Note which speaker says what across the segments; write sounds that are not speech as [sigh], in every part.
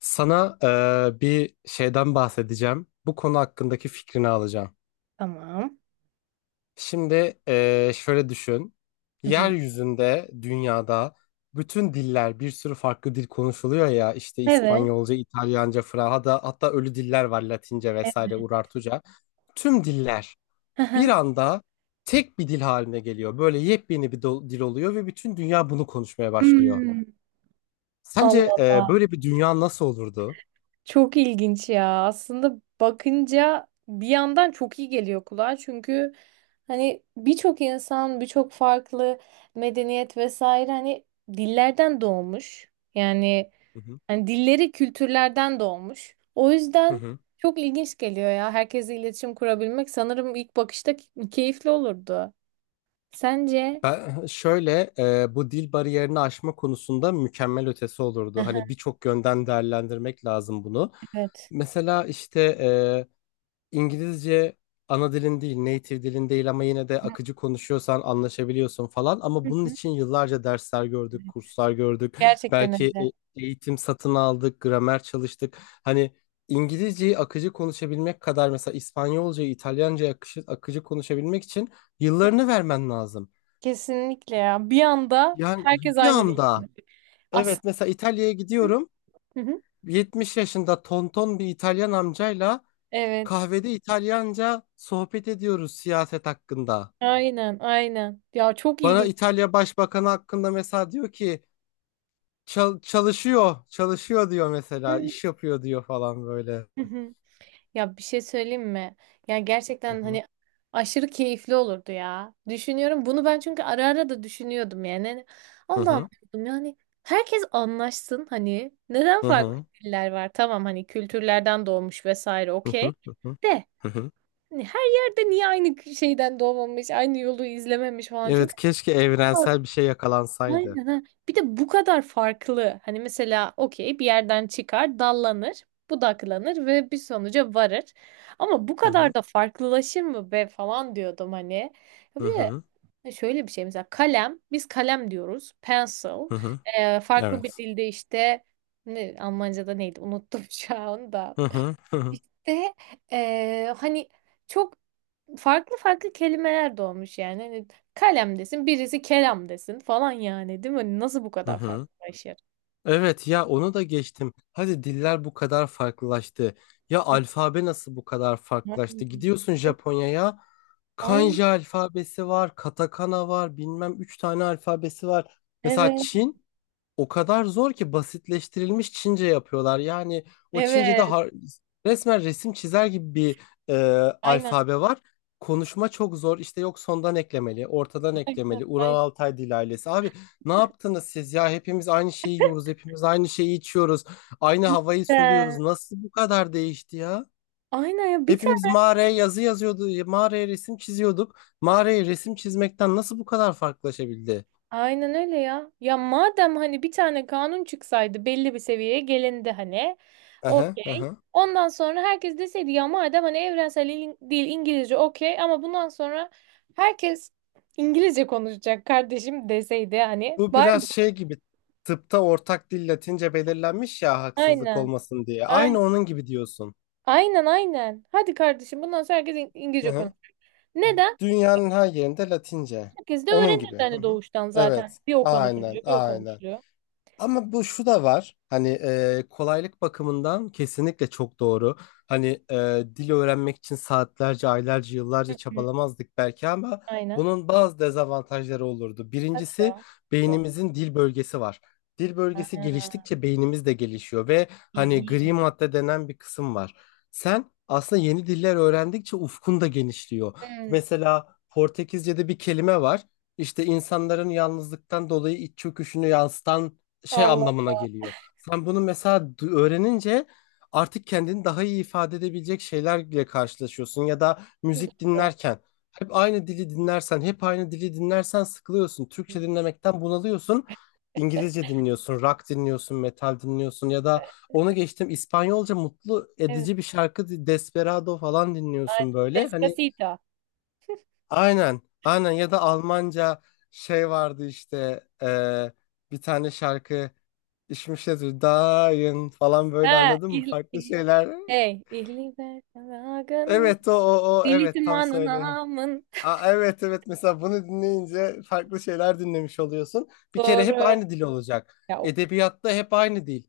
Speaker 1: Sana bir şeyden bahsedeceğim. Bu konu hakkındaki fikrini alacağım.
Speaker 2: Tamam.
Speaker 1: Şimdi şöyle düşün.
Speaker 2: Hı hı.
Speaker 1: Yeryüzünde, dünyada bütün diller, bir sürü farklı dil konuşuluyor ya. İşte
Speaker 2: Evet.
Speaker 1: İspanyolca, İtalyanca, Fransızca, hatta ölü diller var Latince vesaire,
Speaker 2: Evet.
Speaker 1: Urartuca. Tüm diller
Speaker 2: Hı
Speaker 1: bir
Speaker 2: hı.
Speaker 1: anda tek bir dil haline geliyor. Böyle yepyeni bir dil oluyor ve bütün dünya bunu konuşmaya başlıyor.
Speaker 2: Hmm. Allah
Speaker 1: Sence
Speaker 2: Allah.
Speaker 1: böyle bir dünya nasıl olurdu?
Speaker 2: Çok ilginç ya. Aslında bakınca bir yandan çok iyi geliyor kulağa. Çünkü hani birçok insan, birçok farklı medeniyet vesaire hani dillerden doğmuş. Yani
Speaker 1: Hı hı.
Speaker 2: hani dilleri kültürlerden doğmuş. O
Speaker 1: Hı
Speaker 2: yüzden
Speaker 1: hı.
Speaker 2: çok ilginç geliyor ya. Herkesle iletişim kurabilmek sanırım ilk bakışta keyifli olurdu. Sence?
Speaker 1: Ben [laughs] şöyle bu dil bariyerini aşma konusunda mükemmel ötesi olurdu.
Speaker 2: Aha,
Speaker 1: Hani birçok yönden değerlendirmek lazım bunu.
Speaker 2: evet.
Speaker 1: Mesela işte İngilizce ana dilin değil, native dilin değil ama yine de akıcı konuşuyorsan anlaşabiliyorsun falan.
Speaker 2: Hı
Speaker 1: Ama bunun için yıllarca dersler
Speaker 2: hı.
Speaker 1: gördük, kurslar gördük.
Speaker 2: Gerçekten
Speaker 1: Belki
Speaker 2: öyle.
Speaker 1: eğitim satın aldık, gramer çalıştık. Hani İngilizceyi akıcı konuşabilmek kadar mesela İspanyolcayı, İtalyancayı akıcı konuşabilmek için yıllarını vermen lazım.
Speaker 2: Kesinlikle ya. Bir anda
Speaker 1: Yani
Speaker 2: herkes
Speaker 1: bir
Speaker 2: aynı değil.
Speaker 1: anda, evet,
Speaker 2: Aslında.
Speaker 1: mesela İtalya'ya gidiyorum.
Speaker 2: Hı hı.
Speaker 1: 70 yaşında tonton bir İtalyan amcayla
Speaker 2: Evet.
Speaker 1: kahvede İtalyanca sohbet ediyoruz siyaset hakkında.
Speaker 2: Aynen, aynen. Ya çok
Speaker 1: Bana
Speaker 2: ilginç.
Speaker 1: İtalya Başbakanı hakkında mesela diyor ki: çalışıyor, çalışıyor" diyor mesela,
Speaker 2: Hı
Speaker 1: "iş yapıyor" diyor falan böyle.
Speaker 2: hı, hı. Ya bir şey söyleyeyim mi? Ya
Speaker 1: Hı
Speaker 2: gerçekten
Speaker 1: hı.
Speaker 2: hani aşırı keyifli olurdu ya. Düşünüyorum. Bunu ben çünkü ara ara da düşünüyordum yani. Hani
Speaker 1: Hı
Speaker 2: Allah'ım
Speaker 1: hı.
Speaker 2: diyordum yani herkes anlaşsın hani. Neden
Speaker 1: Hı
Speaker 2: farklı
Speaker 1: hı.
Speaker 2: diller var? Tamam hani kültürlerden doğmuş vesaire
Speaker 1: Hı
Speaker 2: okey.
Speaker 1: hı. Hı hı.
Speaker 2: De
Speaker 1: Hı hı.
Speaker 2: hani her yerde niye aynı şeyden doğmamış, aynı yolu izlememiş falan.
Speaker 1: Evet,
Speaker 2: Çünkü
Speaker 1: keşke evrensel bir şey yakalansaydı.
Speaker 2: aynen ha. Bir de bu kadar farklı. Hani mesela okey bir yerden çıkar, dallanır, budaklanır ve bir sonuca varır. Ama bu
Speaker 1: Hı
Speaker 2: kadar
Speaker 1: hı.
Speaker 2: da farklılaşır mı be falan diyordum hani. Ya
Speaker 1: Hı
Speaker 2: bir
Speaker 1: hı.
Speaker 2: de şöyle bir şey mesela kalem, biz kalem diyoruz. Pencil.
Speaker 1: Hı hı.
Speaker 2: Farklı bir
Speaker 1: Evet.
Speaker 2: dilde işte ne, Almanca'da neydi unuttum [laughs] şu anda.
Speaker 1: Hı hı. Hı hı.
Speaker 2: İşte hani çok farklı farklı kelimeler doğmuş yani. Hani kalem desin, birisi kelam desin falan yani değil mi? Hani nasıl bu
Speaker 1: Hı
Speaker 2: kadar
Speaker 1: hı.
Speaker 2: farklılaşır?
Speaker 1: Evet ya, onu da geçtim. Hadi diller bu kadar farklılaştı. Ya alfabe nasıl bu kadar
Speaker 2: Ay,
Speaker 1: farklılaştı? Gidiyorsun
Speaker 2: evet,
Speaker 1: Japonya'ya.
Speaker 2: aynen.
Speaker 1: Kanji alfabesi var, katakana var, bilmem üç tane alfabesi var. Mesela
Speaker 2: Evet.
Speaker 1: Çin o kadar zor ki basitleştirilmiş Çince yapıyorlar. Yani o Çince'de
Speaker 2: Evet.
Speaker 1: resmen resim çizer gibi bir e,
Speaker 2: Aynen,
Speaker 1: alfabe var. Konuşma çok zor. İşte yok sondan eklemeli, ortadan
Speaker 2: evet,
Speaker 1: eklemeli. Ural
Speaker 2: aynen.
Speaker 1: Altay dil ailesi. Abi, ne yaptınız siz ya? Hepimiz aynı şeyi yiyoruz, hepimiz aynı şeyi içiyoruz. Aynı havayı
Speaker 2: Cidden.
Speaker 1: soluyoruz. Nasıl bu kadar değişti ya?
Speaker 2: Aynen ya bir
Speaker 1: Hepimiz
Speaker 2: tane.
Speaker 1: mağaraya yazı yazıyordu, mağaraya resim çiziyorduk. Mağaraya resim çizmekten nasıl bu kadar farklılaşabildi?
Speaker 2: Aynen öyle ya. Ya madem hani bir tane kanun çıksaydı belli bir seviyeye gelindi hani.
Speaker 1: Aha,
Speaker 2: Okey.
Speaker 1: aha.
Speaker 2: Ondan sonra herkes deseydi ya madem hani evrensel dil İngilizce okey ama bundan sonra herkes İngilizce konuşacak kardeşim deseydi hani.
Speaker 1: Bu
Speaker 2: Bari
Speaker 1: biraz şey gibi, tıpta ortak dil Latince belirlenmiş ya,
Speaker 2: [laughs]
Speaker 1: haksızlık
Speaker 2: aynen.
Speaker 1: olmasın diye. Aynı
Speaker 2: Aynen,
Speaker 1: onun gibi diyorsun.
Speaker 2: aynen, aynen. Hadi kardeşim bundan sonra herkes
Speaker 1: Hı
Speaker 2: İngilizce
Speaker 1: hı.
Speaker 2: konuşacak. Neden?
Speaker 1: Dünyanın her yerinde Latince.
Speaker 2: Herkes de
Speaker 1: Onun
Speaker 2: öğrenirdi
Speaker 1: gibi. Hı
Speaker 2: hani
Speaker 1: hı.
Speaker 2: doğuştan zaten.
Speaker 1: Evet.
Speaker 2: Bir o
Speaker 1: Aynen,
Speaker 2: konuşuluyor, bir o
Speaker 1: aynen.
Speaker 2: konuşuluyor.
Speaker 1: Ama bu şu da var. Hani kolaylık bakımından kesinlikle çok doğru. Hani dil öğrenmek için saatlerce, aylarca, yıllarca
Speaker 2: Hı hı,
Speaker 1: çabalamazdık belki, ama
Speaker 2: aynen.
Speaker 1: bunun bazı dezavantajları olurdu.
Speaker 2: Hadi
Speaker 1: Birincisi,
Speaker 2: ya.
Speaker 1: beynimizin dil bölgesi var. Dil bölgesi
Speaker 2: Aa.
Speaker 1: geliştikçe beynimiz de gelişiyor ve hani gri
Speaker 2: İyi.
Speaker 1: madde denen bir kısım var. Sen aslında yeni diller öğrendikçe ufkun da genişliyor.
Speaker 2: Hmm.
Speaker 1: Mesela Portekizce'de bir kelime var. İşte insanların yalnızlıktan dolayı iç çöküşünü yansıtan şey
Speaker 2: Allah
Speaker 1: anlamına geliyor. Sen bunu mesela öğrenince artık kendini daha iyi ifade edebilecek şeylerle karşılaşıyorsun, ya da müzik
Speaker 2: doğru.
Speaker 1: dinlerken hep aynı dili dinlersen, hep aynı dili dinlersen sıkılıyorsun. Türkçe dinlemekten bunalıyorsun. İngilizce dinliyorsun, rock dinliyorsun, metal dinliyorsun ya da onu geçtim, İspanyolca mutlu
Speaker 2: Evet.
Speaker 1: edici bir şarkı, Desperado falan
Speaker 2: Aynen.
Speaker 1: dinliyorsun böyle. Hani
Speaker 2: Despacito.
Speaker 1: aynen, aynen, ya da Almanca şey vardı işte bir tane şarkı, İşmiş yazıyor, Dayın falan böyle,
Speaker 2: Ha,
Speaker 1: anladın mı?
Speaker 2: il,
Speaker 1: Farklı
Speaker 2: il,
Speaker 1: şeyler.
Speaker 2: hey, ihliber kanagın,
Speaker 1: Evet, o o o evet, tam
Speaker 2: dilitimanın
Speaker 1: söyle.
Speaker 2: amın.
Speaker 1: Aa, evet evet, mesela bunu dinleyince farklı şeyler dinlemiş oluyorsun. Bir kere hep
Speaker 2: Doğru.
Speaker 1: aynı dil olacak.
Speaker 2: Ya, o-
Speaker 1: Edebiyatta hep aynı dil.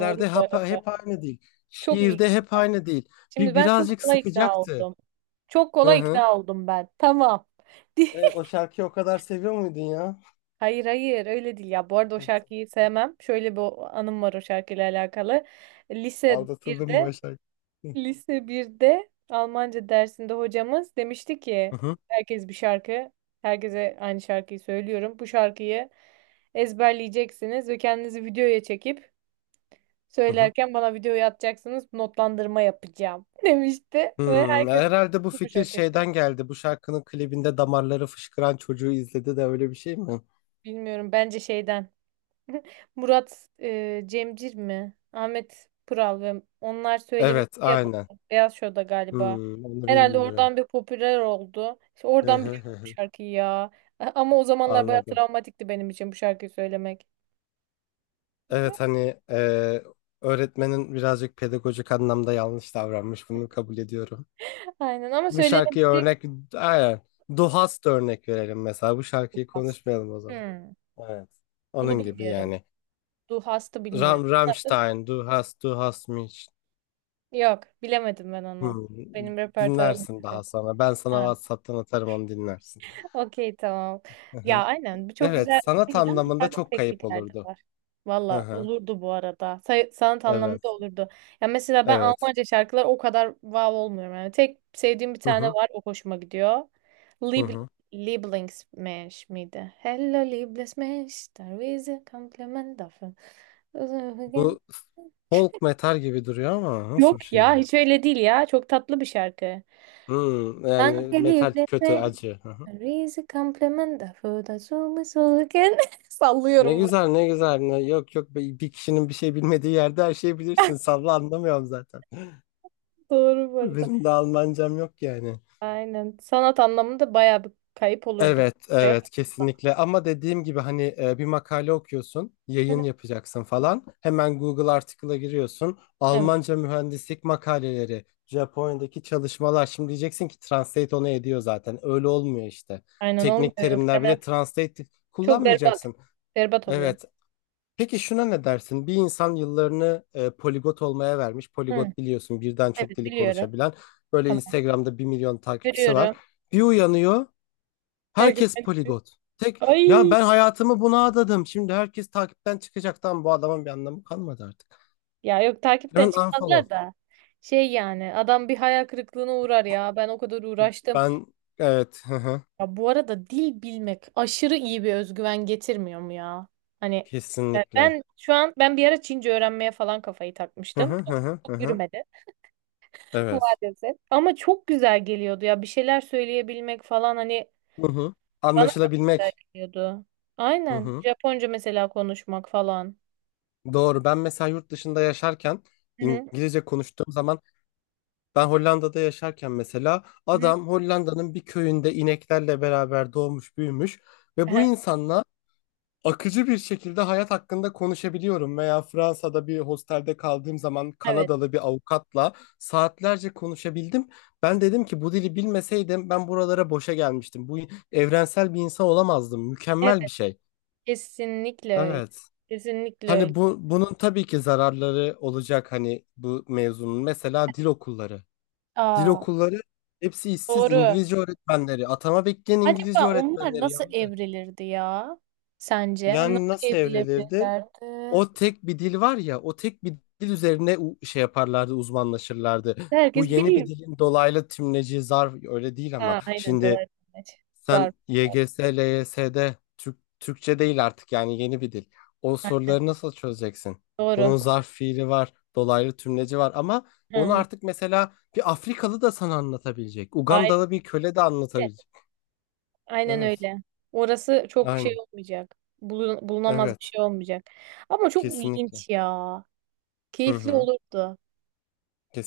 Speaker 2: doğru bu
Speaker 1: hep,
Speaker 2: arada.
Speaker 1: hep aynı dil.
Speaker 2: Çok iyi.
Speaker 1: Şiirde hep aynı dil.
Speaker 2: Şimdi ben çok
Speaker 1: Birazcık
Speaker 2: kolay ikna
Speaker 1: sıkacaktı.
Speaker 2: oldum. Çok
Speaker 1: Hı
Speaker 2: kolay
Speaker 1: hı.
Speaker 2: ikna oldum ben. Tamam. [laughs]
Speaker 1: Evet, o şarkıyı o kadar seviyor muydun ya?
Speaker 2: Hayır hayır öyle değil ya. Bu arada o
Speaker 1: Evet.
Speaker 2: şarkıyı sevmem. Şöyle bir anım var o şarkıyla alakalı. Lise
Speaker 1: Aldatıldım
Speaker 2: birde.
Speaker 1: bu şarkı.
Speaker 2: Lise birde Almanca dersinde hocamız demişti ki
Speaker 1: Hı hı.
Speaker 2: herkes bir şarkı, herkese aynı şarkıyı söylüyorum. Bu şarkıyı ezberleyeceksiniz ve kendinizi videoya çekip
Speaker 1: Hı hı.
Speaker 2: söylerken bana videoyu atacaksınız. Notlandırma yapacağım [laughs] demişti ve
Speaker 1: Hmm,
Speaker 2: herkes
Speaker 1: herhalde bu
Speaker 2: bu
Speaker 1: fikir
Speaker 2: şarkı yapıyor.
Speaker 1: şeyden geldi. Bu şarkının klibinde damarları fışkıran çocuğu izledi de öyle bir şey mi?
Speaker 2: Bilmiyorum bence şeyden [laughs] Murat Cemcir mi? Ahmet Kural ve onlar söylemişti
Speaker 1: Evet,
Speaker 2: ya
Speaker 1: aynen.
Speaker 2: Beyaz Show'da galiba.
Speaker 1: Hmm, onu
Speaker 2: Herhalde
Speaker 1: bilmiyorum.
Speaker 2: oradan bir popüler oldu. İşte
Speaker 1: Hı
Speaker 2: oradan
Speaker 1: hı hı
Speaker 2: biliyorum bu
Speaker 1: hı.
Speaker 2: şarkıyı ya. [laughs] A- ama o zamanlar bayağı
Speaker 1: Anladım.
Speaker 2: travmatikti benim için bu şarkıyı söylemek.
Speaker 1: Evet, hani öğretmenin birazcık pedagojik anlamda yanlış davranmış. Bunu kabul ediyorum.
Speaker 2: Aynen ama
Speaker 1: Bu şarkıya
Speaker 2: söylenebilecek
Speaker 1: örnek, aynen. Duhast örnek verelim mesela. Bu
Speaker 2: bir
Speaker 1: şarkıyı
Speaker 2: hasta.
Speaker 1: konuşmayalım o zaman.
Speaker 2: Hmm,
Speaker 1: Evet.
Speaker 2: bunu
Speaker 1: Onun gibi
Speaker 2: bilmiyorum.
Speaker 1: yani.
Speaker 2: Du hastı
Speaker 1: Ram,
Speaker 2: bilmiyorum. Nasıl?
Speaker 1: Rammstein, Du hast, du hast mich.
Speaker 2: Yok, bilemedim ben onu.
Speaker 1: Hmm,
Speaker 2: Benim repertuarım.
Speaker 1: dinlersin daha sonra. Ben sana
Speaker 2: Ha.
Speaker 1: WhatsApp'tan atarım, onu dinlersin.
Speaker 2: Okey tamam.
Speaker 1: Hı hı.
Speaker 2: Ya aynen bu çok
Speaker 1: Evet,
Speaker 2: güzel
Speaker 1: sanat
Speaker 2: değil ama
Speaker 1: anlamında
Speaker 2: farklı
Speaker 1: çok kayıp
Speaker 2: teknikler de
Speaker 1: olurdu.
Speaker 2: var.
Speaker 1: Hı
Speaker 2: Valla
Speaker 1: hı.
Speaker 2: olurdu bu arada. Say- sanat
Speaker 1: Evet,
Speaker 2: anlamında olurdu. Ya mesela ben
Speaker 1: evet.
Speaker 2: Almanca şarkılar o kadar wow olmuyorum. Yani tek sevdiğim bir
Speaker 1: Hı
Speaker 2: tane
Speaker 1: hı.
Speaker 2: var o hoşuma gidiyor.
Speaker 1: Hı
Speaker 2: Lieb
Speaker 1: hı.
Speaker 2: Lieblingsmensch miydi? Hello Lieblingsmensch, der Wiese Kompliment dafür.
Speaker 1: Bu folk metal gibi duruyor ama nasıl bir
Speaker 2: Yok
Speaker 1: şey
Speaker 2: ya
Speaker 1: bu?
Speaker 2: hiç öyle değil ya. Çok tatlı bir şarkı.
Speaker 1: Hmm, yani
Speaker 2: Danke
Speaker 1: metal kötü,
Speaker 2: Lieblingsmensch.
Speaker 1: acı. Hı hı.
Speaker 2: Reis complementa foda sulu suluken. [laughs]
Speaker 1: Ne
Speaker 2: Sallıyorum bu
Speaker 1: güzel, ne güzel. Ne, yok yok, bir kişinin bir şey bilmediği yerde her şeyi bilirsin.
Speaker 2: arada.
Speaker 1: Salla, anlamıyorum zaten.
Speaker 2: [laughs] Doğru bu
Speaker 1: [laughs]
Speaker 2: arada.
Speaker 1: Benim de Almancam yok yani.
Speaker 2: Aynen. Sanat anlamında bayağı bir kayıp olurdu.
Speaker 1: Evet,
Speaker 2: Buraya
Speaker 1: evet
Speaker 2: kadar.
Speaker 1: kesinlikle, ama dediğim gibi hani bir makale okuyorsun,
Speaker 2: Hı.
Speaker 1: yayın yapacaksın falan. Hemen Google Article'a giriyorsun.
Speaker 2: [laughs] Evet.
Speaker 1: Almanca mühendislik makaleleri, Japonya'daki çalışmalar. Şimdi diyeceksin ki Translate onu ediyor zaten. Öyle olmuyor işte.
Speaker 2: Aynen
Speaker 1: Teknik
Speaker 2: olmuyor. Yok
Speaker 1: terimler, bir
Speaker 2: demem.
Speaker 1: de Translate
Speaker 2: Çok berbat.
Speaker 1: kullanmayacaksın.
Speaker 2: Berbat oluyor.
Speaker 1: Evet. Peki şuna ne dersin? Bir insan yıllarını poligot olmaya vermiş.
Speaker 2: Hı.
Speaker 1: Poligot biliyorsun, birden
Speaker 2: Evet
Speaker 1: çok dili
Speaker 2: biliyorum.
Speaker 1: konuşabilen. Böyle
Speaker 2: Tamam.
Speaker 1: Instagram'da 1 milyon takipçisi var.
Speaker 2: Görüyorum.
Speaker 1: Bir uyanıyor.
Speaker 2: Her gün.
Speaker 1: Herkes poligot. Tek ya,
Speaker 2: Ay.
Speaker 1: ben hayatımı buna adadım. Şimdi herkes takipten çıkacak. Tamam, bu adamın bir anlamı kalmadı artık.
Speaker 2: Ya yok takipten
Speaker 1: Hemen
Speaker 2: çıkmazlar
Speaker 1: unfollow.
Speaker 2: da. Şey yani adam bir hayal kırıklığına uğrar ya. Ben o kadar uğraştım.
Speaker 1: Ben, evet, hı hı.
Speaker 2: Ya bu arada dil bilmek aşırı iyi bir özgüven getirmiyor mu ya? Hani
Speaker 1: Kesinlikle.
Speaker 2: ben şu an ben bir ara Çince öğrenmeye falan kafayı
Speaker 1: Hı
Speaker 2: takmıştım.
Speaker 1: hı hı hı hı.
Speaker 2: Çok
Speaker 1: Hı.
Speaker 2: yürümedi [laughs]
Speaker 1: Evet.
Speaker 2: maalesef. Ama çok güzel geliyordu ya bir şeyler söyleyebilmek falan hani
Speaker 1: Hı hı.
Speaker 2: bana çok güzel
Speaker 1: Anlaşılabilmek.
Speaker 2: geliyordu.
Speaker 1: Hı
Speaker 2: Aynen.
Speaker 1: hı.
Speaker 2: Japonca mesela konuşmak falan.
Speaker 1: Doğru. Ben mesela yurt dışında yaşarken,
Speaker 2: Hı hı,
Speaker 1: İngilizce konuştuğum zaman, ben Hollanda'da yaşarken mesela,
Speaker 2: hı hı.
Speaker 1: adam Hollanda'nın bir köyünde ineklerle beraber doğmuş büyümüş ve bu
Speaker 2: Aha,
Speaker 1: insanla akıcı bir şekilde hayat hakkında konuşabiliyorum. Veya Fransa'da bir hostelde kaldığım zaman
Speaker 2: evet.
Speaker 1: Kanadalı bir avukatla saatlerce konuşabildim. Ben dedim ki bu dili bilmeseydim ben buralara boşa gelmiştim. Bu evrensel bir insan olamazdım.
Speaker 2: Evet,
Speaker 1: Mükemmel bir şey.
Speaker 2: kesinlikle öyle.
Speaker 1: Evet.
Speaker 2: Kesinlikle öyle.
Speaker 1: Hani bu, bunun tabii ki zararları olacak, hani bu mevzunun. Mesela dil okulları. Dil
Speaker 2: Aa,
Speaker 1: okulları, hepsi işsiz
Speaker 2: doğru.
Speaker 1: İngilizce öğretmenleri. Atama bekleyen İngilizce
Speaker 2: Acaba onlar
Speaker 1: öğretmenleri
Speaker 2: nasıl
Speaker 1: yandı.
Speaker 2: evrilirdi ya? Sence? Hani
Speaker 1: Yani
Speaker 2: nasıl
Speaker 1: nasıl evrilirdi?
Speaker 2: evrilebilirlerdi?
Speaker 1: O tek bir dil var ya, o tek bir dil üzerine şey yaparlardı, uzmanlaşırlardı. Bu
Speaker 2: Herkes
Speaker 1: yeni bir
Speaker 2: biliyor.
Speaker 1: dilin dolaylı tümleci, zarf, öyle değil ama,
Speaker 2: Ha, aynen
Speaker 1: şimdi
Speaker 2: dolaylı
Speaker 1: sen
Speaker 2: zarf.
Speaker 1: YGS, LYS'de Türk, Türkçe değil artık yani, yeni bir dil. O
Speaker 2: Ha,
Speaker 1: soruları nasıl çözeceksin?
Speaker 2: doğru.
Speaker 1: Bunun zarf fiili var, dolaylı tümleci var ama
Speaker 2: Hı
Speaker 1: onu
Speaker 2: hı.
Speaker 1: artık mesela bir Afrikalı da sana anlatabilecek.
Speaker 2: Aynen.
Speaker 1: Ugandalı bir köle de anlatabilecek.
Speaker 2: Aynen
Speaker 1: Evet,
Speaker 2: öyle. Orası çok
Speaker 1: aynı.
Speaker 2: şey olmayacak. Bulun- bulunamaz bir
Speaker 1: Evet,
Speaker 2: şey olmayacak. Ama çok
Speaker 1: kesinlikle.
Speaker 2: ilginç ya.
Speaker 1: Hı
Speaker 2: Keyifli
Speaker 1: hı,
Speaker 2: olurdu.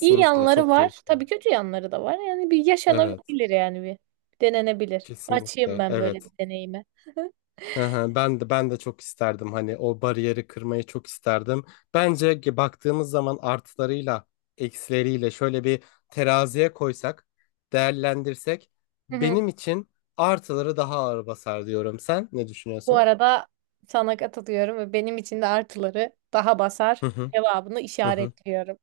Speaker 2: İyi yanları
Speaker 1: çok keyif.
Speaker 2: var. Tabii kötü yanları da var. Yani bir
Speaker 1: Evet.
Speaker 2: yaşanabilir yani bir. Denenebilir. Açayım
Speaker 1: Kesinlikle
Speaker 2: ben böyle
Speaker 1: evet.
Speaker 2: bir deneyime.
Speaker 1: Hı hı. Ben de çok isterdim, hani o bariyeri kırmayı çok isterdim. Bence ki baktığımız zaman artılarıyla eksileriyle, şöyle bir teraziye koysak, değerlendirsek, benim
Speaker 2: [laughs]
Speaker 1: için artıları daha ağır basar diyorum. Sen ne
Speaker 2: Bu
Speaker 1: düşünüyorsun?
Speaker 2: arada sana katılıyorum ve benim için de artıları daha basar
Speaker 1: Hı hı,
Speaker 2: cevabını
Speaker 1: hı hı.
Speaker 2: işaretliyorum.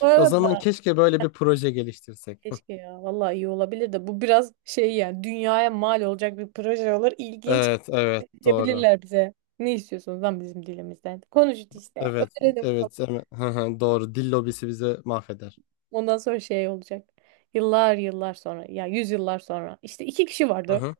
Speaker 2: [laughs] Bu
Speaker 1: O zaman
Speaker 2: arada
Speaker 1: keşke böyle bir proje geliştirsek.
Speaker 2: keşke
Speaker 1: [laughs]
Speaker 2: ya vallahi iyi olabilir de bu biraz şey yani dünyaya mal olacak bir proje olur. İlginç
Speaker 1: Evet, evet, doğru.
Speaker 2: diyebilirler bize. Ne istiyorsunuz lan bizim dilimizden? Konuşun işte.
Speaker 1: Evet,
Speaker 2: Öğrenin.
Speaker 1: evet, evet, evet. Hı hı, doğru. Dil lobisi bizi mahveder.
Speaker 2: Ondan sonra şey olacak. Yıllar yıllar sonra ya yüzyıllar sonra işte iki kişi
Speaker 1: Hı
Speaker 2: vardı.
Speaker 1: hı,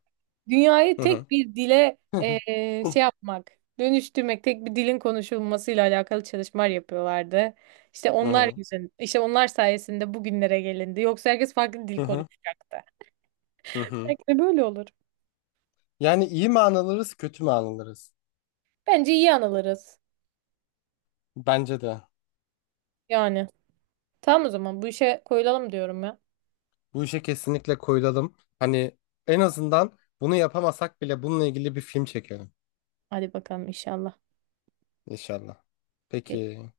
Speaker 2: Dünyayı
Speaker 1: hı
Speaker 2: tek bir dile
Speaker 1: hı. [laughs]
Speaker 2: şey yapmak, dönüştürmek, tek bir dilin konuşulmasıyla alakalı çalışmalar yapıyorlardı. İşte
Speaker 1: Hı
Speaker 2: onlar
Speaker 1: hı.
Speaker 2: yüzün, işte onlar sayesinde bugünlere gelindi. Yoksa herkes farklı
Speaker 1: Hı
Speaker 2: dil
Speaker 1: hı.
Speaker 2: konuşacaktı.
Speaker 1: Hı hı.
Speaker 2: Belki de böyle olur.
Speaker 1: Yani iyi mi anılırız, kötü mü anılırız?
Speaker 2: Bence iyi anılırız.
Speaker 1: Bence de.
Speaker 2: Yani. Tamam o zaman bu işe koyulalım diyorum ya.
Speaker 1: Bu işe kesinlikle koyulalım. Hani en azından bunu yapamasak bile bununla ilgili bir film çekelim.
Speaker 2: Hadi bakalım inşallah.
Speaker 1: İnşallah. Peki.